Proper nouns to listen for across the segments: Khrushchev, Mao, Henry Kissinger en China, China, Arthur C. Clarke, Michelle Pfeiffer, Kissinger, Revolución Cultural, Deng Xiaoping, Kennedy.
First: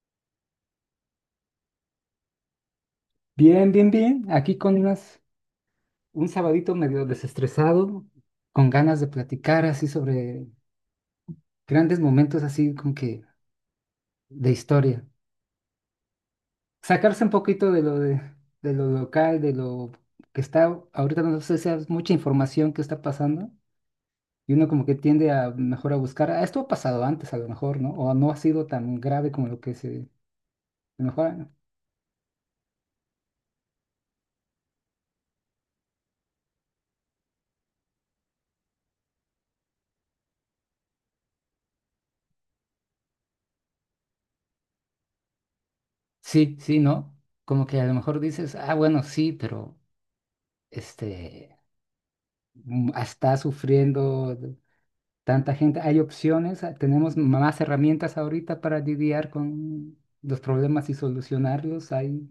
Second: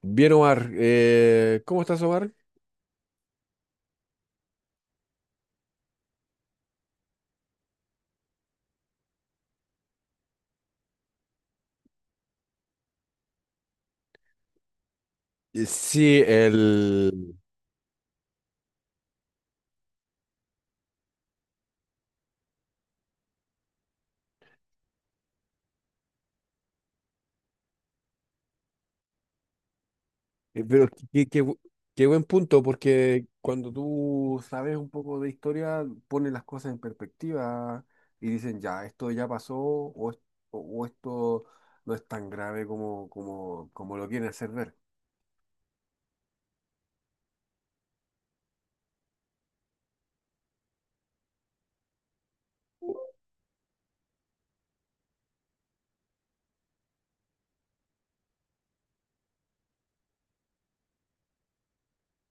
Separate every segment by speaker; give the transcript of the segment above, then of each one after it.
Speaker 1: Bien, Omar. ¿cómo estás, Omar?
Speaker 2: Bien, bien, bien. Aquí con un sabadito medio desestresado, con ganas de platicar así sobre grandes momentos así como que de historia.
Speaker 1: Sí,
Speaker 2: Sacarse un
Speaker 1: el...
Speaker 2: poquito de de lo local, de lo que está ahorita, no sé si es mucha información que está pasando, y uno como que tiende a mejor a buscar, "Ah, esto ha pasado antes a lo mejor, ¿no? O no ha sido tan grave como lo que se, a
Speaker 1: Pero
Speaker 2: lo
Speaker 1: qué,
Speaker 2: mejor,
Speaker 1: qué
Speaker 2: no".
Speaker 1: bu- ¿Qué buen punto? Porque cuando tú sabes un poco de historia, pones las cosas en perspectiva y dicen, ya, esto ya pasó o esto no es tan grave como, como, como lo quieren hacer ver.
Speaker 2: Sí, sí, ¿no? Como que a lo mejor dices, ah, bueno, sí, pero este está sufriendo tanta gente. Hay opciones, tenemos más herramientas ahorita para lidiar con los problemas y solucionarlos.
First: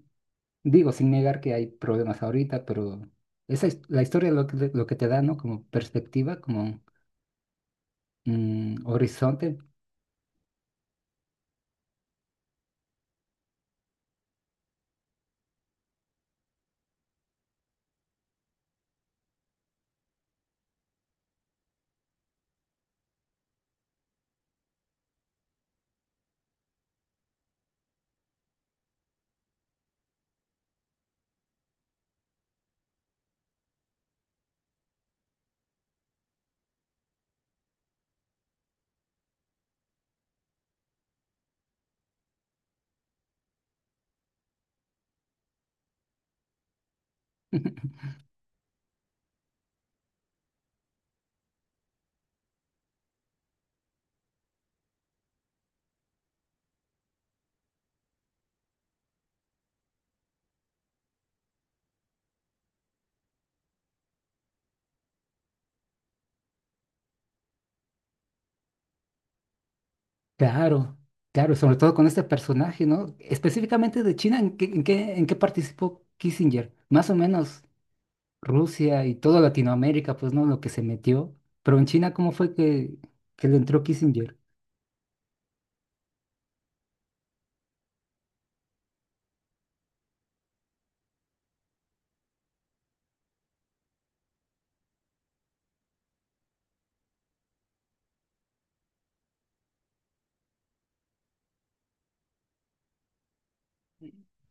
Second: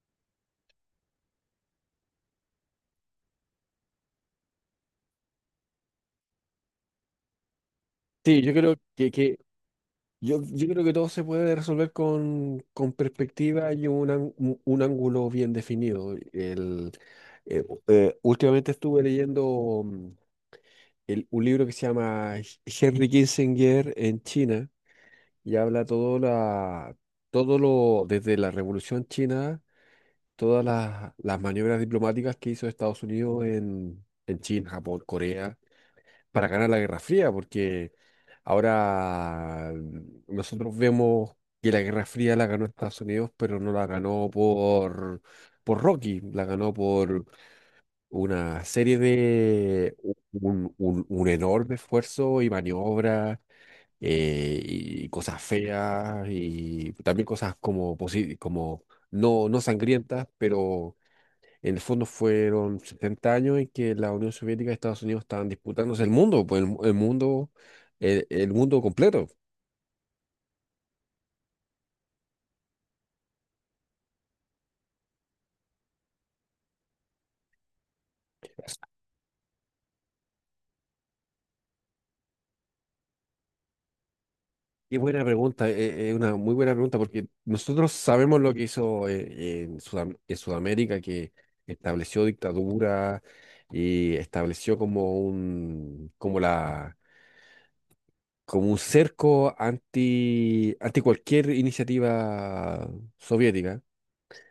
Speaker 2: Digo, sin negar que hay problemas ahorita, pero esa es la historia lo que te da, ¿no? Como perspectiva, como
Speaker 1: Sí, yo creo que, que
Speaker 2: horizonte.
Speaker 1: yo creo que todo se puede resolver con perspectiva y un ángulo bien definido. Últimamente estuve leyendo un libro que se llama Henry Kissinger en China, y habla todo, la, todo lo, desde la Revolución China, todas las maniobras diplomáticas que hizo Estados Unidos en China, Japón, Corea, para ganar la Guerra Fría. Nosotros vemos que la Guerra Fría la ganó Estados Unidos, pero no la ganó por Rocky, la ganó por una serie de un enorme esfuerzo y maniobras, y cosas feas y también cosas como, como no, no sangrientas, pero en el fondo fueron 70 años en que la Unión Soviética y Estados Unidos estaban disputándose el mundo, pues el mundo completo.
Speaker 2: Claro, claro, sobre todo con este personaje, ¿no? Específicamente de China, ¿en qué participó Kissinger? Más o menos Rusia y toda Latinoamérica, pues no, lo que se metió. Pero en China, ¿cómo fue que le entró Kissinger?
Speaker 1: Qué buena pregunta, es una muy buena pregunta, porque nosotros sabemos lo que hizo en Sudamérica, que estableció dictadura y estableció como un, como la, como un cerco anti, anti cualquier iniciativa soviética.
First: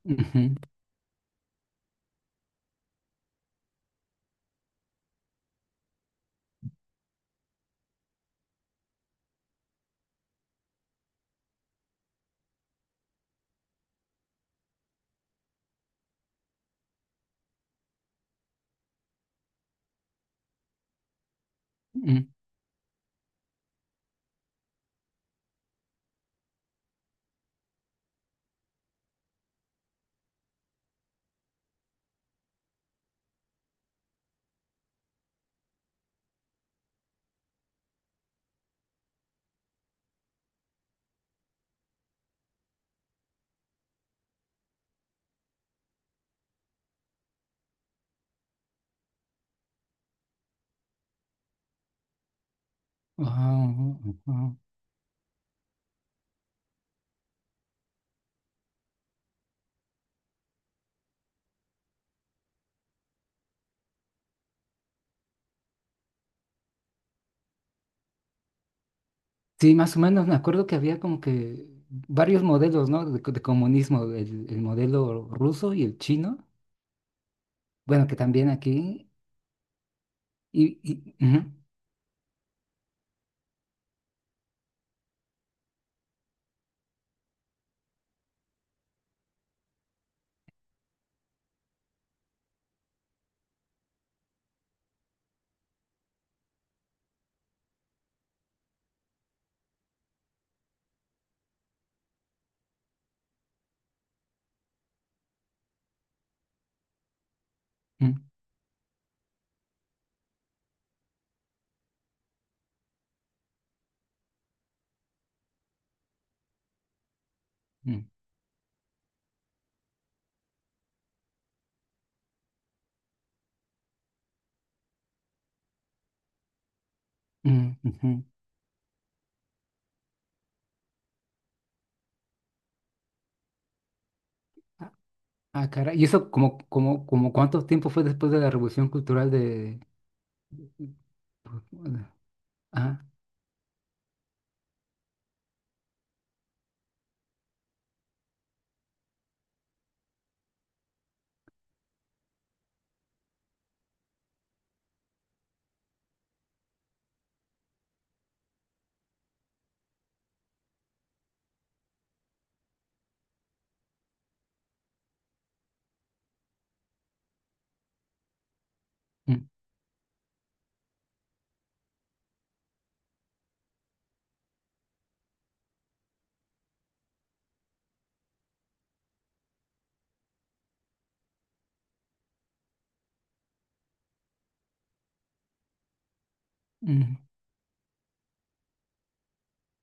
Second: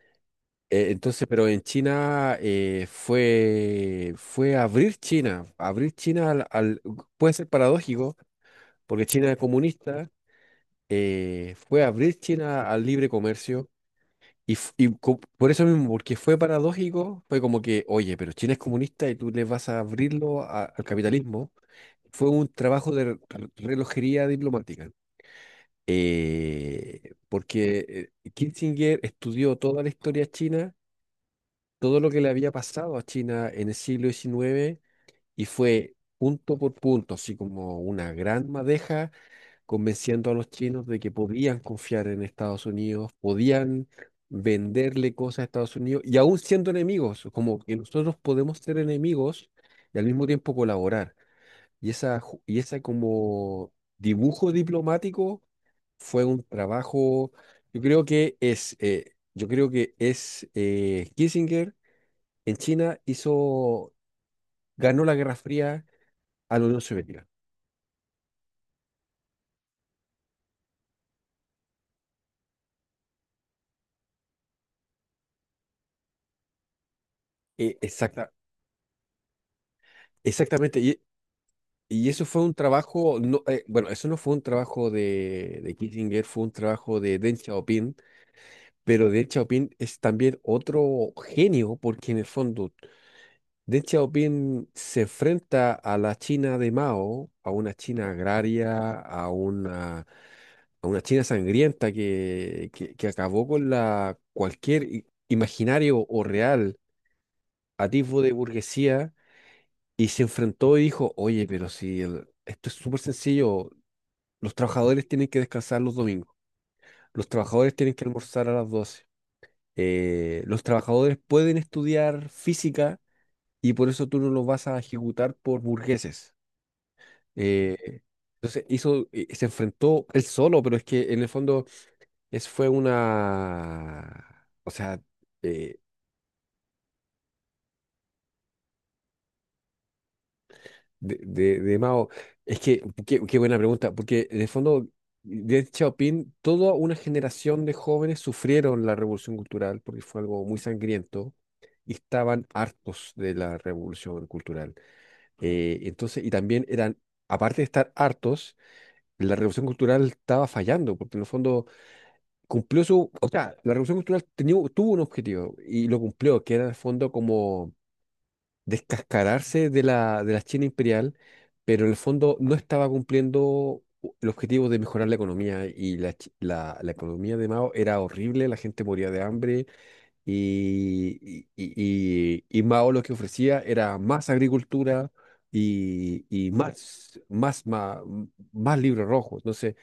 Speaker 2: Ujú,
Speaker 1: Entonces, pero en China, fue, fue abrir China puede ser paradójico, porque China es comunista, fue abrir China al libre comercio, y, por eso mismo, porque fue paradójico, fue como que, oye, pero China es comunista y tú le vas a abrirlo al capitalismo.
Speaker 2: ujú.
Speaker 1: Fue un trabajo de relojería diplomática. Porque Kissinger estudió toda la historia china, todo lo que le había pasado a China en el siglo 19, y fue punto por punto, así como una gran madeja, convenciendo a los chinos de que podían confiar en Estados Unidos, podían venderle cosas a Estados Unidos y aún siendo enemigos, como que nosotros podemos ser enemigos y al mismo tiempo colaborar. Y esa, y esa
Speaker 2: Ah,
Speaker 1: como dibujo
Speaker 2: ah.
Speaker 1: diplomático fue un trabajo. Yo creo que es Kissinger en China hizo, ganó la Guerra Fría a la Unión Soviética.
Speaker 2: Sí, más o menos me acuerdo que había como que varios modelos, ¿no? De comunismo, el modelo ruso y el chino,
Speaker 1: Eh,
Speaker 2: bueno, que
Speaker 1: exacta,
Speaker 2: también aquí,
Speaker 1: Exactamente. Y,
Speaker 2: ujú,
Speaker 1: y eso fue un trabajo, no, bueno, eso no fue un trabajo de Kissinger, fue un trabajo de Deng Xiaoping. Pero Deng Xiaoping es también otro genio, porque en el fondo Deng Xiaoping se enfrenta a la China de Mao, a una China agraria, a una China sangrienta que acabó con la cualquier imaginario o real a
Speaker 2: ujú,
Speaker 1: tipo de burguesía, y se enfrentó y dijo, oye, pero si el- esto es súper sencillo, los trabajadores tienen que descansar los domingos, los trabajadores tienen que almorzar a las doce, los trabajadores pueden estudiar física y por eso tú no los vas a ejecutar por burgueses.
Speaker 2: ujú, ujú,
Speaker 1: Eh,
Speaker 2: ujú.
Speaker 1: entonces se enfrentó él solo, pero es que en el fondo es, fue una, o
Speaker 2: Ah,
Speaker 1: sea,
Speaker 2: ah,
Speaker 1: eh,
Speaker 2: caray. ¿Y eso como cuánto tiempo fue después de la Revolución Cultural de...?
Speaker 1: de Mao. Es que,
Speaker 2: Ah,
Speaker 1: qué, qué buena pregunta, porque en el fondo, Deng Xiaoping, toda una generación de jóvenes sufrieron la revolución cultural porque fue algo muy sangriento y estaban hartos de la revolución cultural. Entonces, y también eran, aparte de estar hartos, la revolución cultural estaba fallando, porque en el fondo cumplió su, o sea, la revolución cultural tuvo un objetivo y lo cumplió, que era en el fondo como
Speaker 2: mm,
Speaker 1: descascararse de la China imperial, pero en el fondo no estaba cumpliendo el objetivo de mejorar la economía y la, la economía de Mao era horrible, la gente moría de hambre y Mao lo que ofrecía era más agricultura y
Speaker 2: mm.
Speaker 1: más, más, más, más libros rojos. Entonces,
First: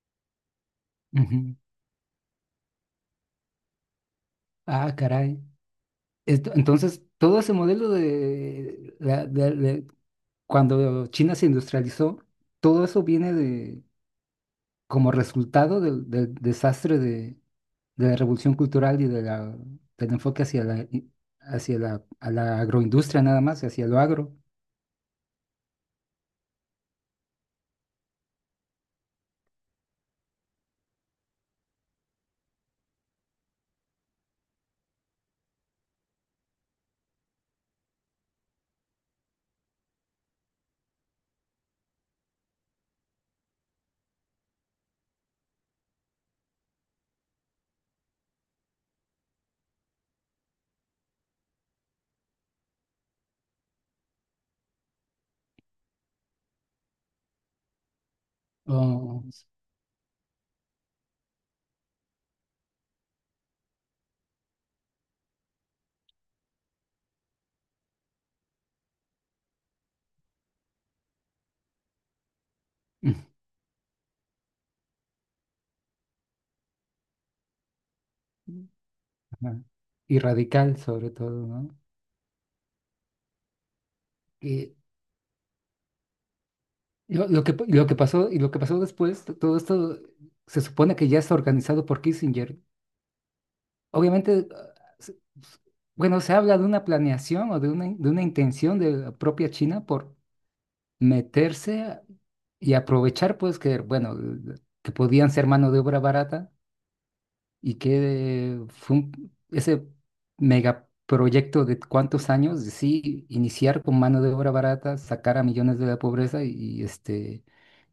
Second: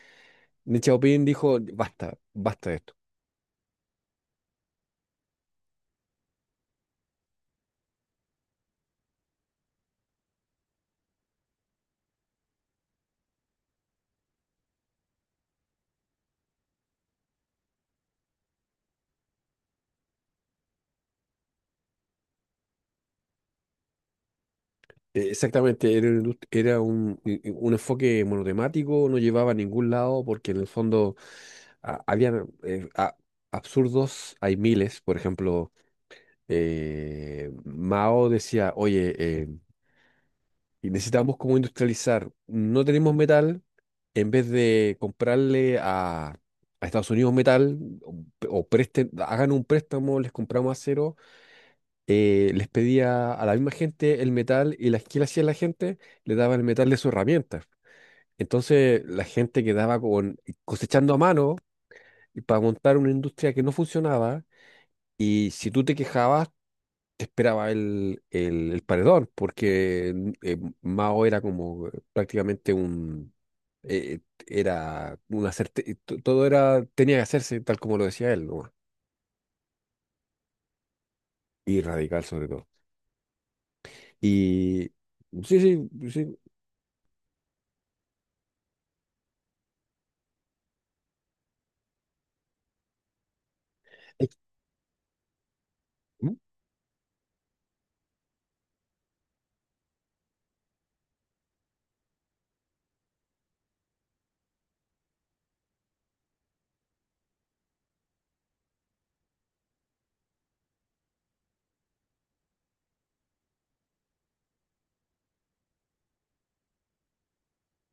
Speaker 1: Deng Xiaoping
Speaker 2: Ujú.
Speaker 1: dijo, basta, basta de esto.
Speaker 2: Ah, caray. Entonces, todo ese modelo de, la- de- cuando China se industrializó, todo eso viene de, como resultado del desastre de la revolución cultural y del enfoque hacia la, i- hacia la, a la agroindustria nada más, hacia lo agro.
Speaker 1: Exactamente, era, una era un enfoque monotemático, no llevaba a ningún lado porque en el fondo habían absurdos, hay miles, por ejemplo, Mao decía, oye, necesitamos como industrializar, no tenemos metal, en vez de comprarle a Estados Unidos metal o, o presten, hagan un préstamo, les compramos acero, les pedía a la misma gente el metal y la, ¿qué le hacía la gente? Le daba el metal de su herramienta. Entonces la
Speaker 2: Oh, s-
Speaker 1: gente quedaba con, cosechando a mano y para montar una industria que no funcionaba, y si tú te quejabas, te esperaba el paredón, porque Mao era como prácticamente un... eh, era una certeza, todo era, tenía que hacerse tal como lo decía él,
Speaker 2: ujú.
Speaker 1: nomás.
Speaker 2: Ajá. Y radical sobre todo, ¿no?
Speaker 1: Y radical sobre todo.
Speaker 2: Y
Speaker 1: Y sí, sí, sí.
Speaker 2: lo que pasó, y lo que pasó después, todo esto se supone que ya está organizado por Kissinger.
Speaker 1: Es-
Speaker 2: Obviamente, s- s- bueno, se
Speaker 1: ¿Mm?
Speaker 2: habla de una planeación o de una intención de la propia China por meterse y aprovechar, pues, que, bueno, que podían ser mano de obra barata y que fue ese megaproyecto de cuántos años, de sí, iniciar con mano de obra barata, sacar a millones de la pobreza y, este,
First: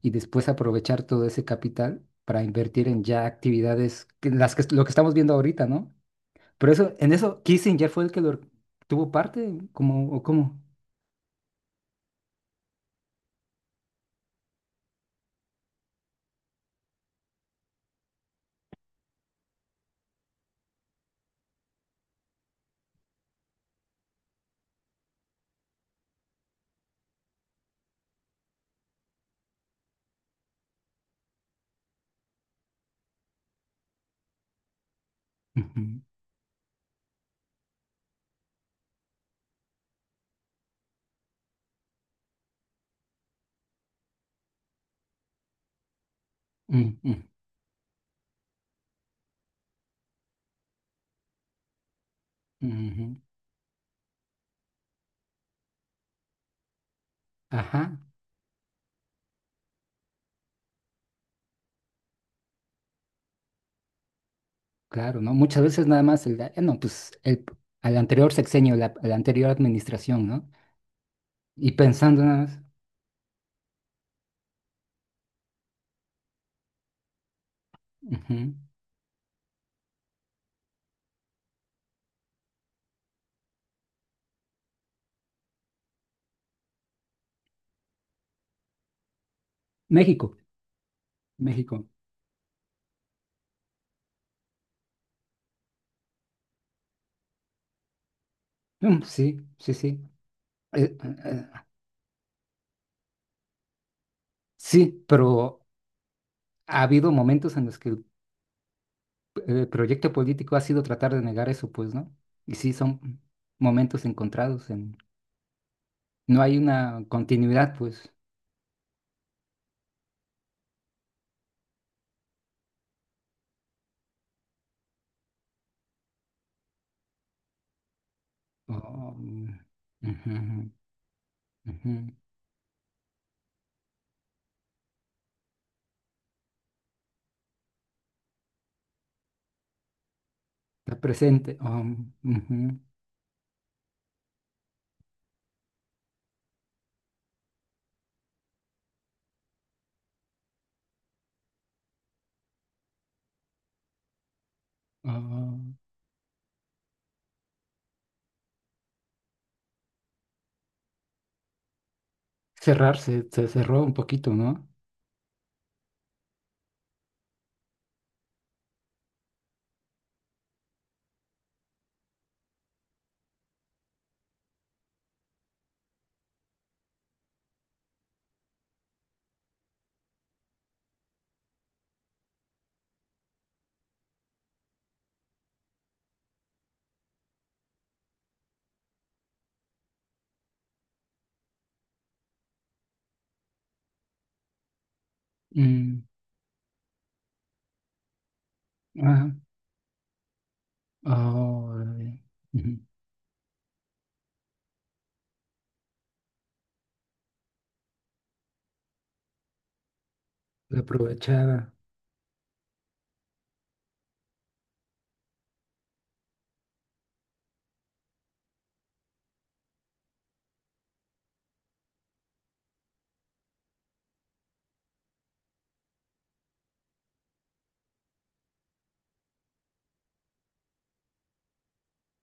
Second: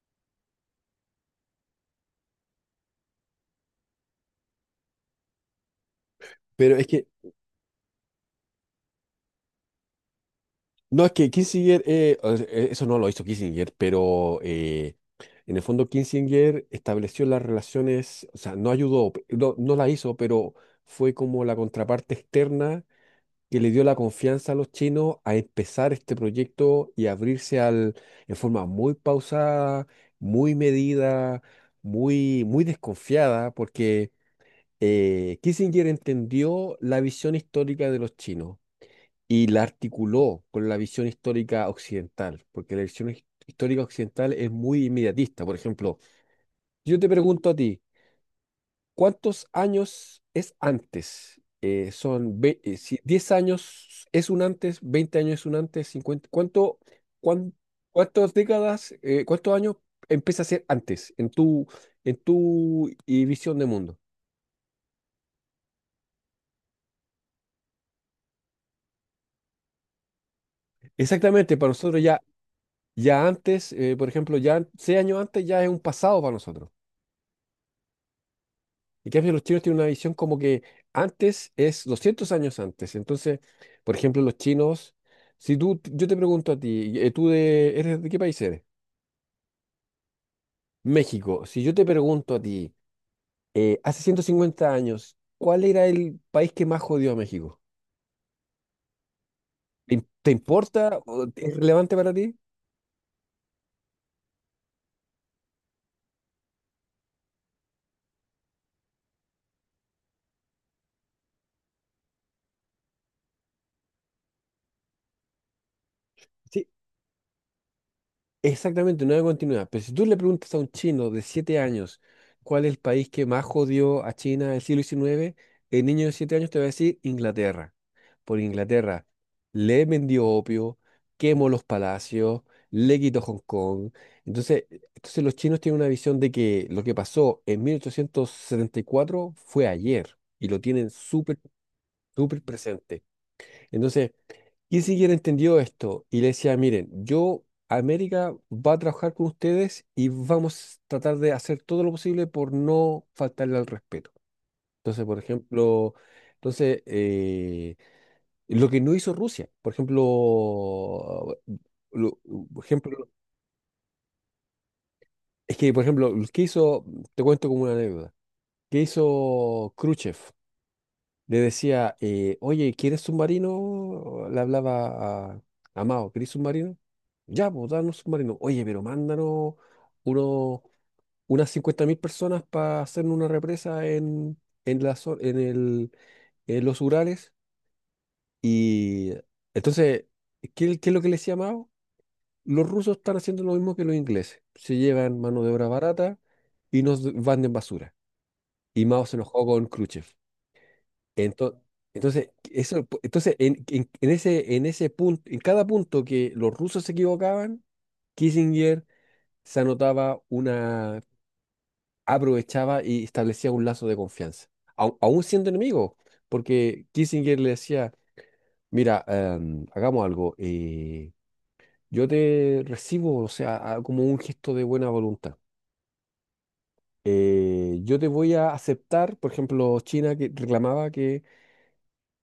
Speaker 2: y después aprovechar todo ese capital para invertir en ya actividades, lo que estamos viendo ahorita, ¿no? Pero
Speaker 1: Pero es
Speaker 2: eso,
Speaker 1: que
Speaker 2: en eso, Kissinger fue el que lo tuvo parte, como, o cómo.
Speaker 1: no, es que Kissinger, o sea, eso no lo hizo Kissinger, pero en el fondo Kissinger estableció las relaciones, o sea, no ayudó, no, no la hizo, pero fue como la contraparte externa que le dio la confianza a los chinos a empezar este proyecto y abrirse al, en forma muy pausada, muy medida, muy, muy desconfiada, porque Kissinger
Speaker 2: Ujú,
Speaker 1: entendió la visión histórica de los chinos y la articuló con la visión histórica occidental, porque la visión histórica occidental es muy inmediatista. Por ejemplo, yo
Speaker 2: mm,
Speaker 1: te
Speaker 2: mm,
Speaker 1: pregunto a ti, ¿cuántos años es antes? Si
Speaker 2: ujú.
Speaker 1: 10 años es un antes, 20 años es un antes, cincuenta, ¿cuánto, cuán-
Speaker 2: Ajá,
Speaker 1: cuántas décadas, cuántos años empieza a ser antes en tu visión de mundo?
Speaker 2: claro, ¿no? Muchas veces nada más no, pues al anterior sexenio, la, a la anterior administración, ¿no?
Speaker 1: Exactamente, para
Speaker 2: Y
Speaker 1: nosotros ya,
Speaker 2: pensando nada más.
Speaker 1: ya antes, por ejemplo, ya 6 años antes ya es un pasado para nosotros.
Speaker 2: Ujú.
Speaker 1: En cambio, los chinos tienen una visión como que antes es 200 años antes. Entonces, por ejemplo, los chinos, si tú, yo te pregunto a ti, ¿tú de, eres, de qué país eres?
Speaker 2: México,
Speaker 1: México. Si yo te
Speaker 2: México.
Speaker 1: pregunto a ti, hace 150 años, ¿cuál era el país que más jodió a México?
Speaker 2: Mm, sí, sí, sí.
Speaker 1: ¿Te, te
Speaker 2: Eh,
Speaker 1: importa?
Speaker 2: eh,
Speaker 1: ¿O
Speaker 2: eh,
Speaker 1: Es relevante para ti?
Speaker 2: sí, pero ha habido momentos en los que el proyecto político ha sido tratar de negar eso, pues, ¿no? Y sí, son momentos encontrados. No hay
Speaker 1: Sí,
Speaker 2: una continuidad, pues.
Speaker 1: exactamente, no hay continuidad. Pero si tú le preguntas a un chino de 7 años cuál es el país que más jodió a China en el siglo 19, el niño de 7 años te va a decir Inglaterra. Por Inglaterra
Speaker 2: Oh, mm,
Speaker 1: le vendió
Speaker 2: ujú,
Speaker 1: opio, quemó los
Speaker 2: ujú.
Speaker 1: palacios, le quitó Hong Kong. Entonces, entonces los chinos tienen una visión de que lo que pasó en 1874 fue ayer, y lo tienen
Speaker 2: Está
Speaker 1: súper,
Speaker 2: presente. Oh,
Speaker 1: súper
Speaker 2: ujú,
Speaker 1: presente. Entonces, y si hubiera entendido esto y le decía, miren, yo, América, va a trabajar con ustedes y vamos a tratar de hacer todo lo posible por no faltarle al respeto. Entonces, por
Speaker 2: oh.
Speaker 1: ejemplo, entonces, lo que no hizo Rusia, por ejemplo, lo- por
Speaker 2: Cerrar
Speaker 1: ejemplo,
Speaker 2: se cerró un poquito, ¿no?
Speaker 1: es que, por ejemplo, lo que hizo, te cuento como una anécdota, ¿que hizo Khrushchev? Le decía, oye, ¿quieres submarino? Le hablaba a Mao, ¿querés submarino? Ya, pues, danos submarino. Oye, pero mándanos uno, unas 50.000 personas para hacer una represa en, la, en, el, en los Urales. Y entonces, ¿qué, qué es lo que les decía Mao? Los rusos están haciendo lo mismo que los ingleses. Se llevan mano de obra
Speaker 2: Mm,
Speaker 1: barata y nos van de basura. Y Mao se
Speaker 2: ajá.
Speaker 1: enojó con Khrushchev. Entonces
Speaker 2: Oh,
Speaker 1: entonces,
Speaker 2: ujú.
Speaker 1: eso, entonces en, en ese punto, en cada punto que los rusos se equivocaban, Kissinger se anotaba
Speaker 2: Lo
Speaker 1: una,
Speaker 2: aprovechaba.
Speaker 1: aprovechaba y establecía un lazo de confianza, aún siendo enemigo, porque Kissinger le decía, mira, hagamos algo, yo te recibo, o sea, como un gesto de buena voluntad. Yo te voy a aceptar, por ejemplo, China que reclamaba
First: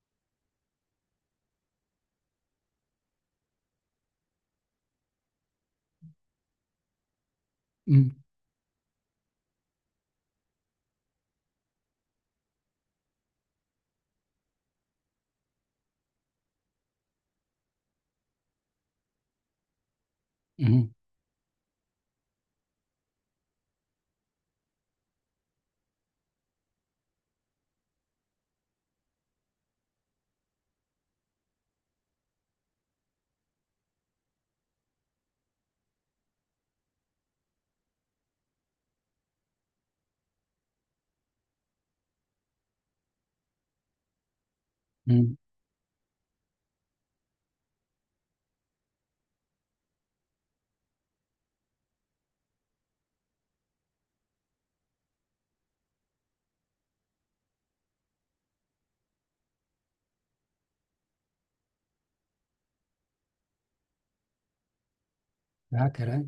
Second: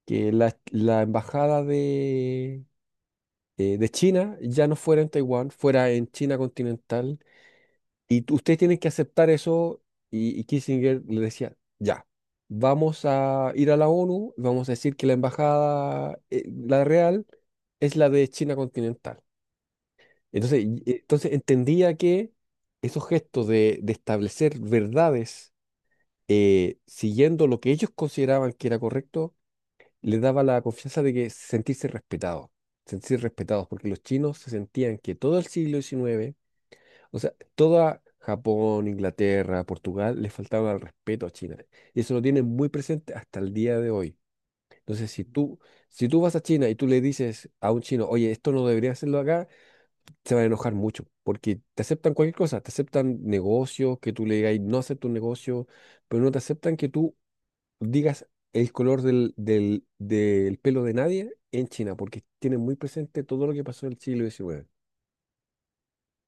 Speaker 1: que la embajada de China, ya no fuera en Taiwán, fuera en China continental.
Speaker 2: Mm,
Speaker 1: Y ustedes tienen que aceptar eso. Y Kissinger le decía, ya, vamos a ir a la ONU, vamos a decir que la embajada, la real, es la de China continental. Entonces,
Speaker 2: ujú,
Speaker 1: entonces entendía que esos gestos de establecer verdades, siguiendo lo que ellos consideraban que era correcto, les daba la confianza de que sentirse respetados, porque los chinos se sentían que todo el siglo 19, o sea, toda Japón, Inglaterra, Portugal, les faltaba el respeto a China. Y eso lo tienen muy presente hasta el día de hoy. Entonces, si
Speaker 2: mm.
Speaker 1: tú, si tú vas a China y tú le dices a un chino, oye, esto no debería hacerlo acá, se van a enojar mucho, porque te aceptan cualquier cosa, te aceptan negocios, que tú le digas, no acepto un negocio, pero no te aceptan que tú digas el color del, del, del pelo de nadie en China, porque tienen muy presente todo lo que pasó en el siglo 19.
Speaker 2: Ah, caray.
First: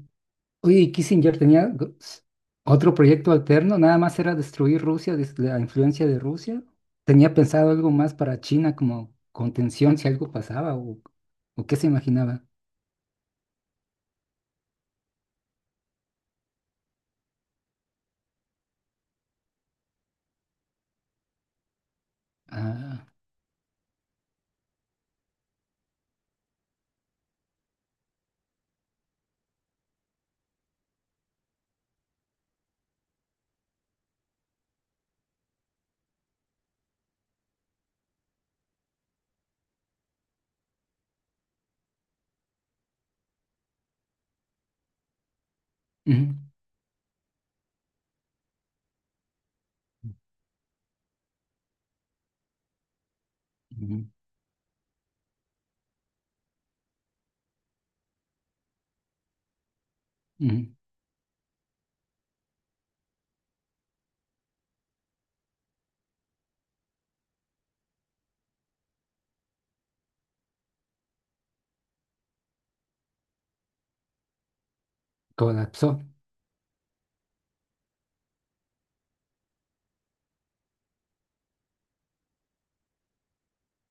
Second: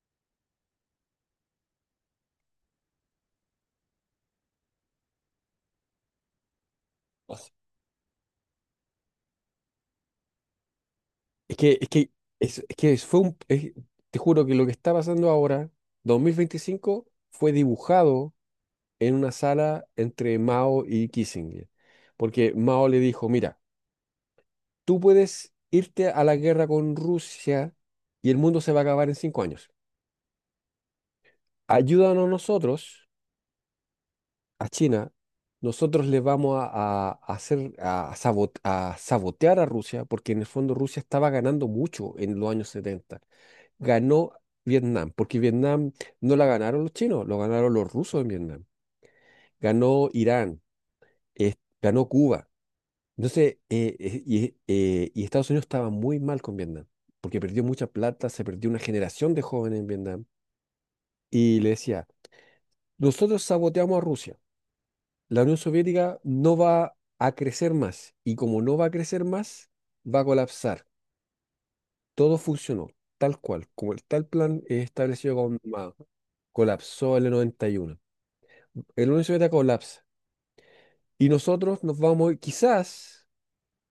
Speaker 2: Oye, ¿y Kissinger tenía otro proyecto alterno? Nada más era destruir Rusia, la influencia de Rusia. ¿Tenía pensado algo más para China como contención si algo pasaba, o,
Speaker 1: Es
Speaker 2: o qué
Speaker 1: que,
Speaker 2: se
Speaker 1: es que,
Speaker 2: imaginaba?
Speaker 1: es que fue un, te juro que lo que está pasando ahora, 2025 fue dibujado en una sala entre Mao y Kissinger, porque Mao le
Speaker 2: Ah,
Speaker 1: dijo, mira, tú puedes irte a la guerra con Rusia y el mundo se va a acabar en 5 años. Ayúdanos nosotros a China, nosotros le vamos a, a hacer a, a sabotear a Rusia, porque en el fondo Rusia estaba ganando mucho en los años 70. Ganó Vietnam, porque Vietnam
Speaker 2: ujú,
Speaker 1: no la ganaron los chinos, lo ganaron los rusos en Vietnam. Ganó Irán, eh, ganó Cuba. Entonces,
Speaker 2: ujú,
Speaker 1: y Estados Unidos estaba muy mal con Vietnam, porque perdió mucha plata, se perdió una generación de jóvenes en Vietnam.
Speaker 2: ujú.
Speaker 1: Y le decía, nosotros saboteamos a Rusia. La Unión Soviética no va a crecer más y como no va a crecer más, va a colapsar. Todo funcionó tal cual, como el tal plan es establecido con Mao.
Speaker 2: Colapsó.
Speaker 1: Colapsó en el 91. El Unión Soviética colapsa y nosotros nos vamos, quizás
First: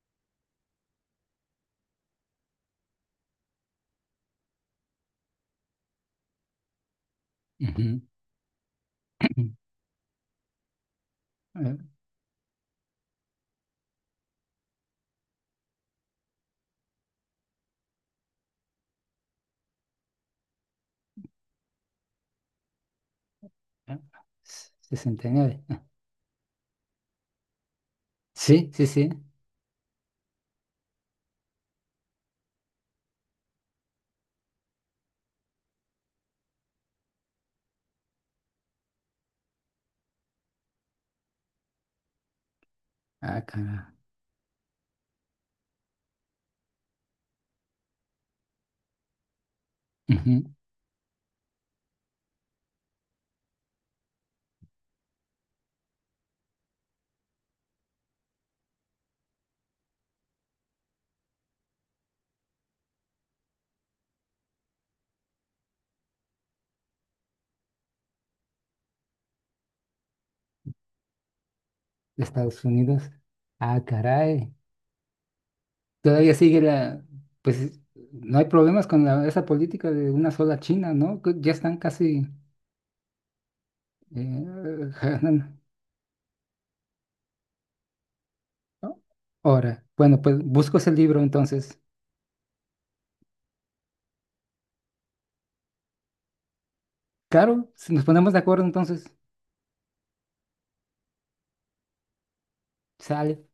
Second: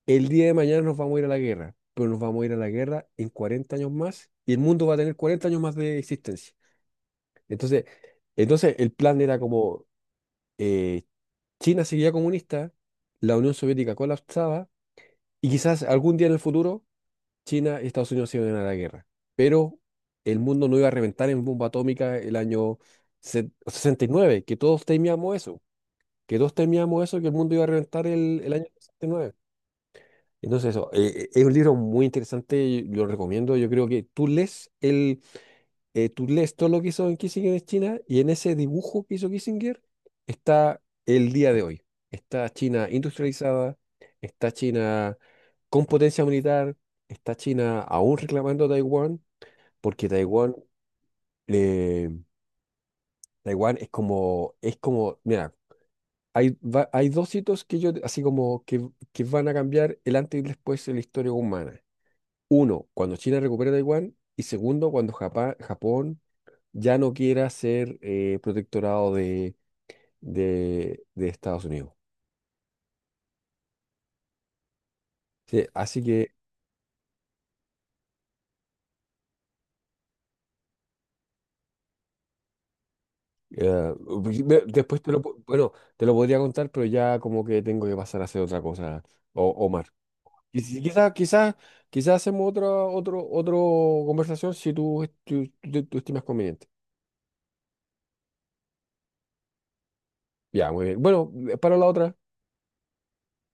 Speaker 1: el día de mañana nos vamos a ir a la guerra, pero nos vamos a ir a la guerra en 40 años más y el mundo va a tener 40 años más de existencia. Entonces,
Speaker 2: Ujú,
Speaker 1: entonces el plan era como eh,
Speaker 2: eh,
Speaker 1: China seguía comunista, la Unión Soviética colapsaba, y quizás algún día en el futuro China y Estados Unidos se iban a la guerra, pero el mundo no iba a reventar en bomba atómica el año
Speaker 2: eh,
Speaker 1: 69, que todos temíamos eso,
Speaker 2: 69. Ah,
Speaker 1: que todos temíamos eso, que el mundo iba a reventar el año
Speaker 2: sí, sí,
Speaker 1: sesenta y
Speaker 2: sí.
Speaker 1: nueve Entonces eso, es un libro muy interesante, yo lo recomiendo, yo creo que tú lees el, tú lees todo lo que hizo en Kissinger en China, y en ese dibujo que hizo Kissinger está el día de hoy. Está China
Speaker 2: Ah,
Speaker 1: industrializada,
Speaker 2: caray.
Speaker 1: está China con potencia militar, está China aún reclamando Taiwán, porque
Speaker 2: Ujú,
Speaker 1: Taiwán, eh, Taiwán es como, mira, hay, hay dos hitos que yo, así como que van a cambiar el antes y el después de la historia humana. Uno, cuando China recupera Taiwán, y segundo, cuando Japón, ya no quiera ser protectorado de Estados Unidos.
Speaker 2: Estados Unidos. Ah, caray.
Speaker 1: Sí, así que
Speaker 2: Todavía sigue la. Pues no hay problemas con esa política de una sola China, ¿no? Que ya están casi,
Speaker 1: eh, después te lo,
Speaker 2: jalan,
Speaker 1: bueno, te lo podría contar, pero ya como que tengo que pasar a hacer otra
Speaker 2: ¿no?
Speaker 1: cosa, o,
Speaker 2: Ahora,
Speaker 1: Omar.
Speaker 2: bueno, pues busco ese
Speaker 1: Quizás,
Speaker 2: libro
Speaker 1: quizás,
Speaker 2: entonces.
Speaker 1: quizás hacemos otra otro, otro conversación si tú, tú, tú estimas conveniente.
Speaker 2: Claro, si nos ponemos de acuerdo entonces,
Speaker 1: Ya, muy bien. Bueno, para la otra.
Speaker 2: sale.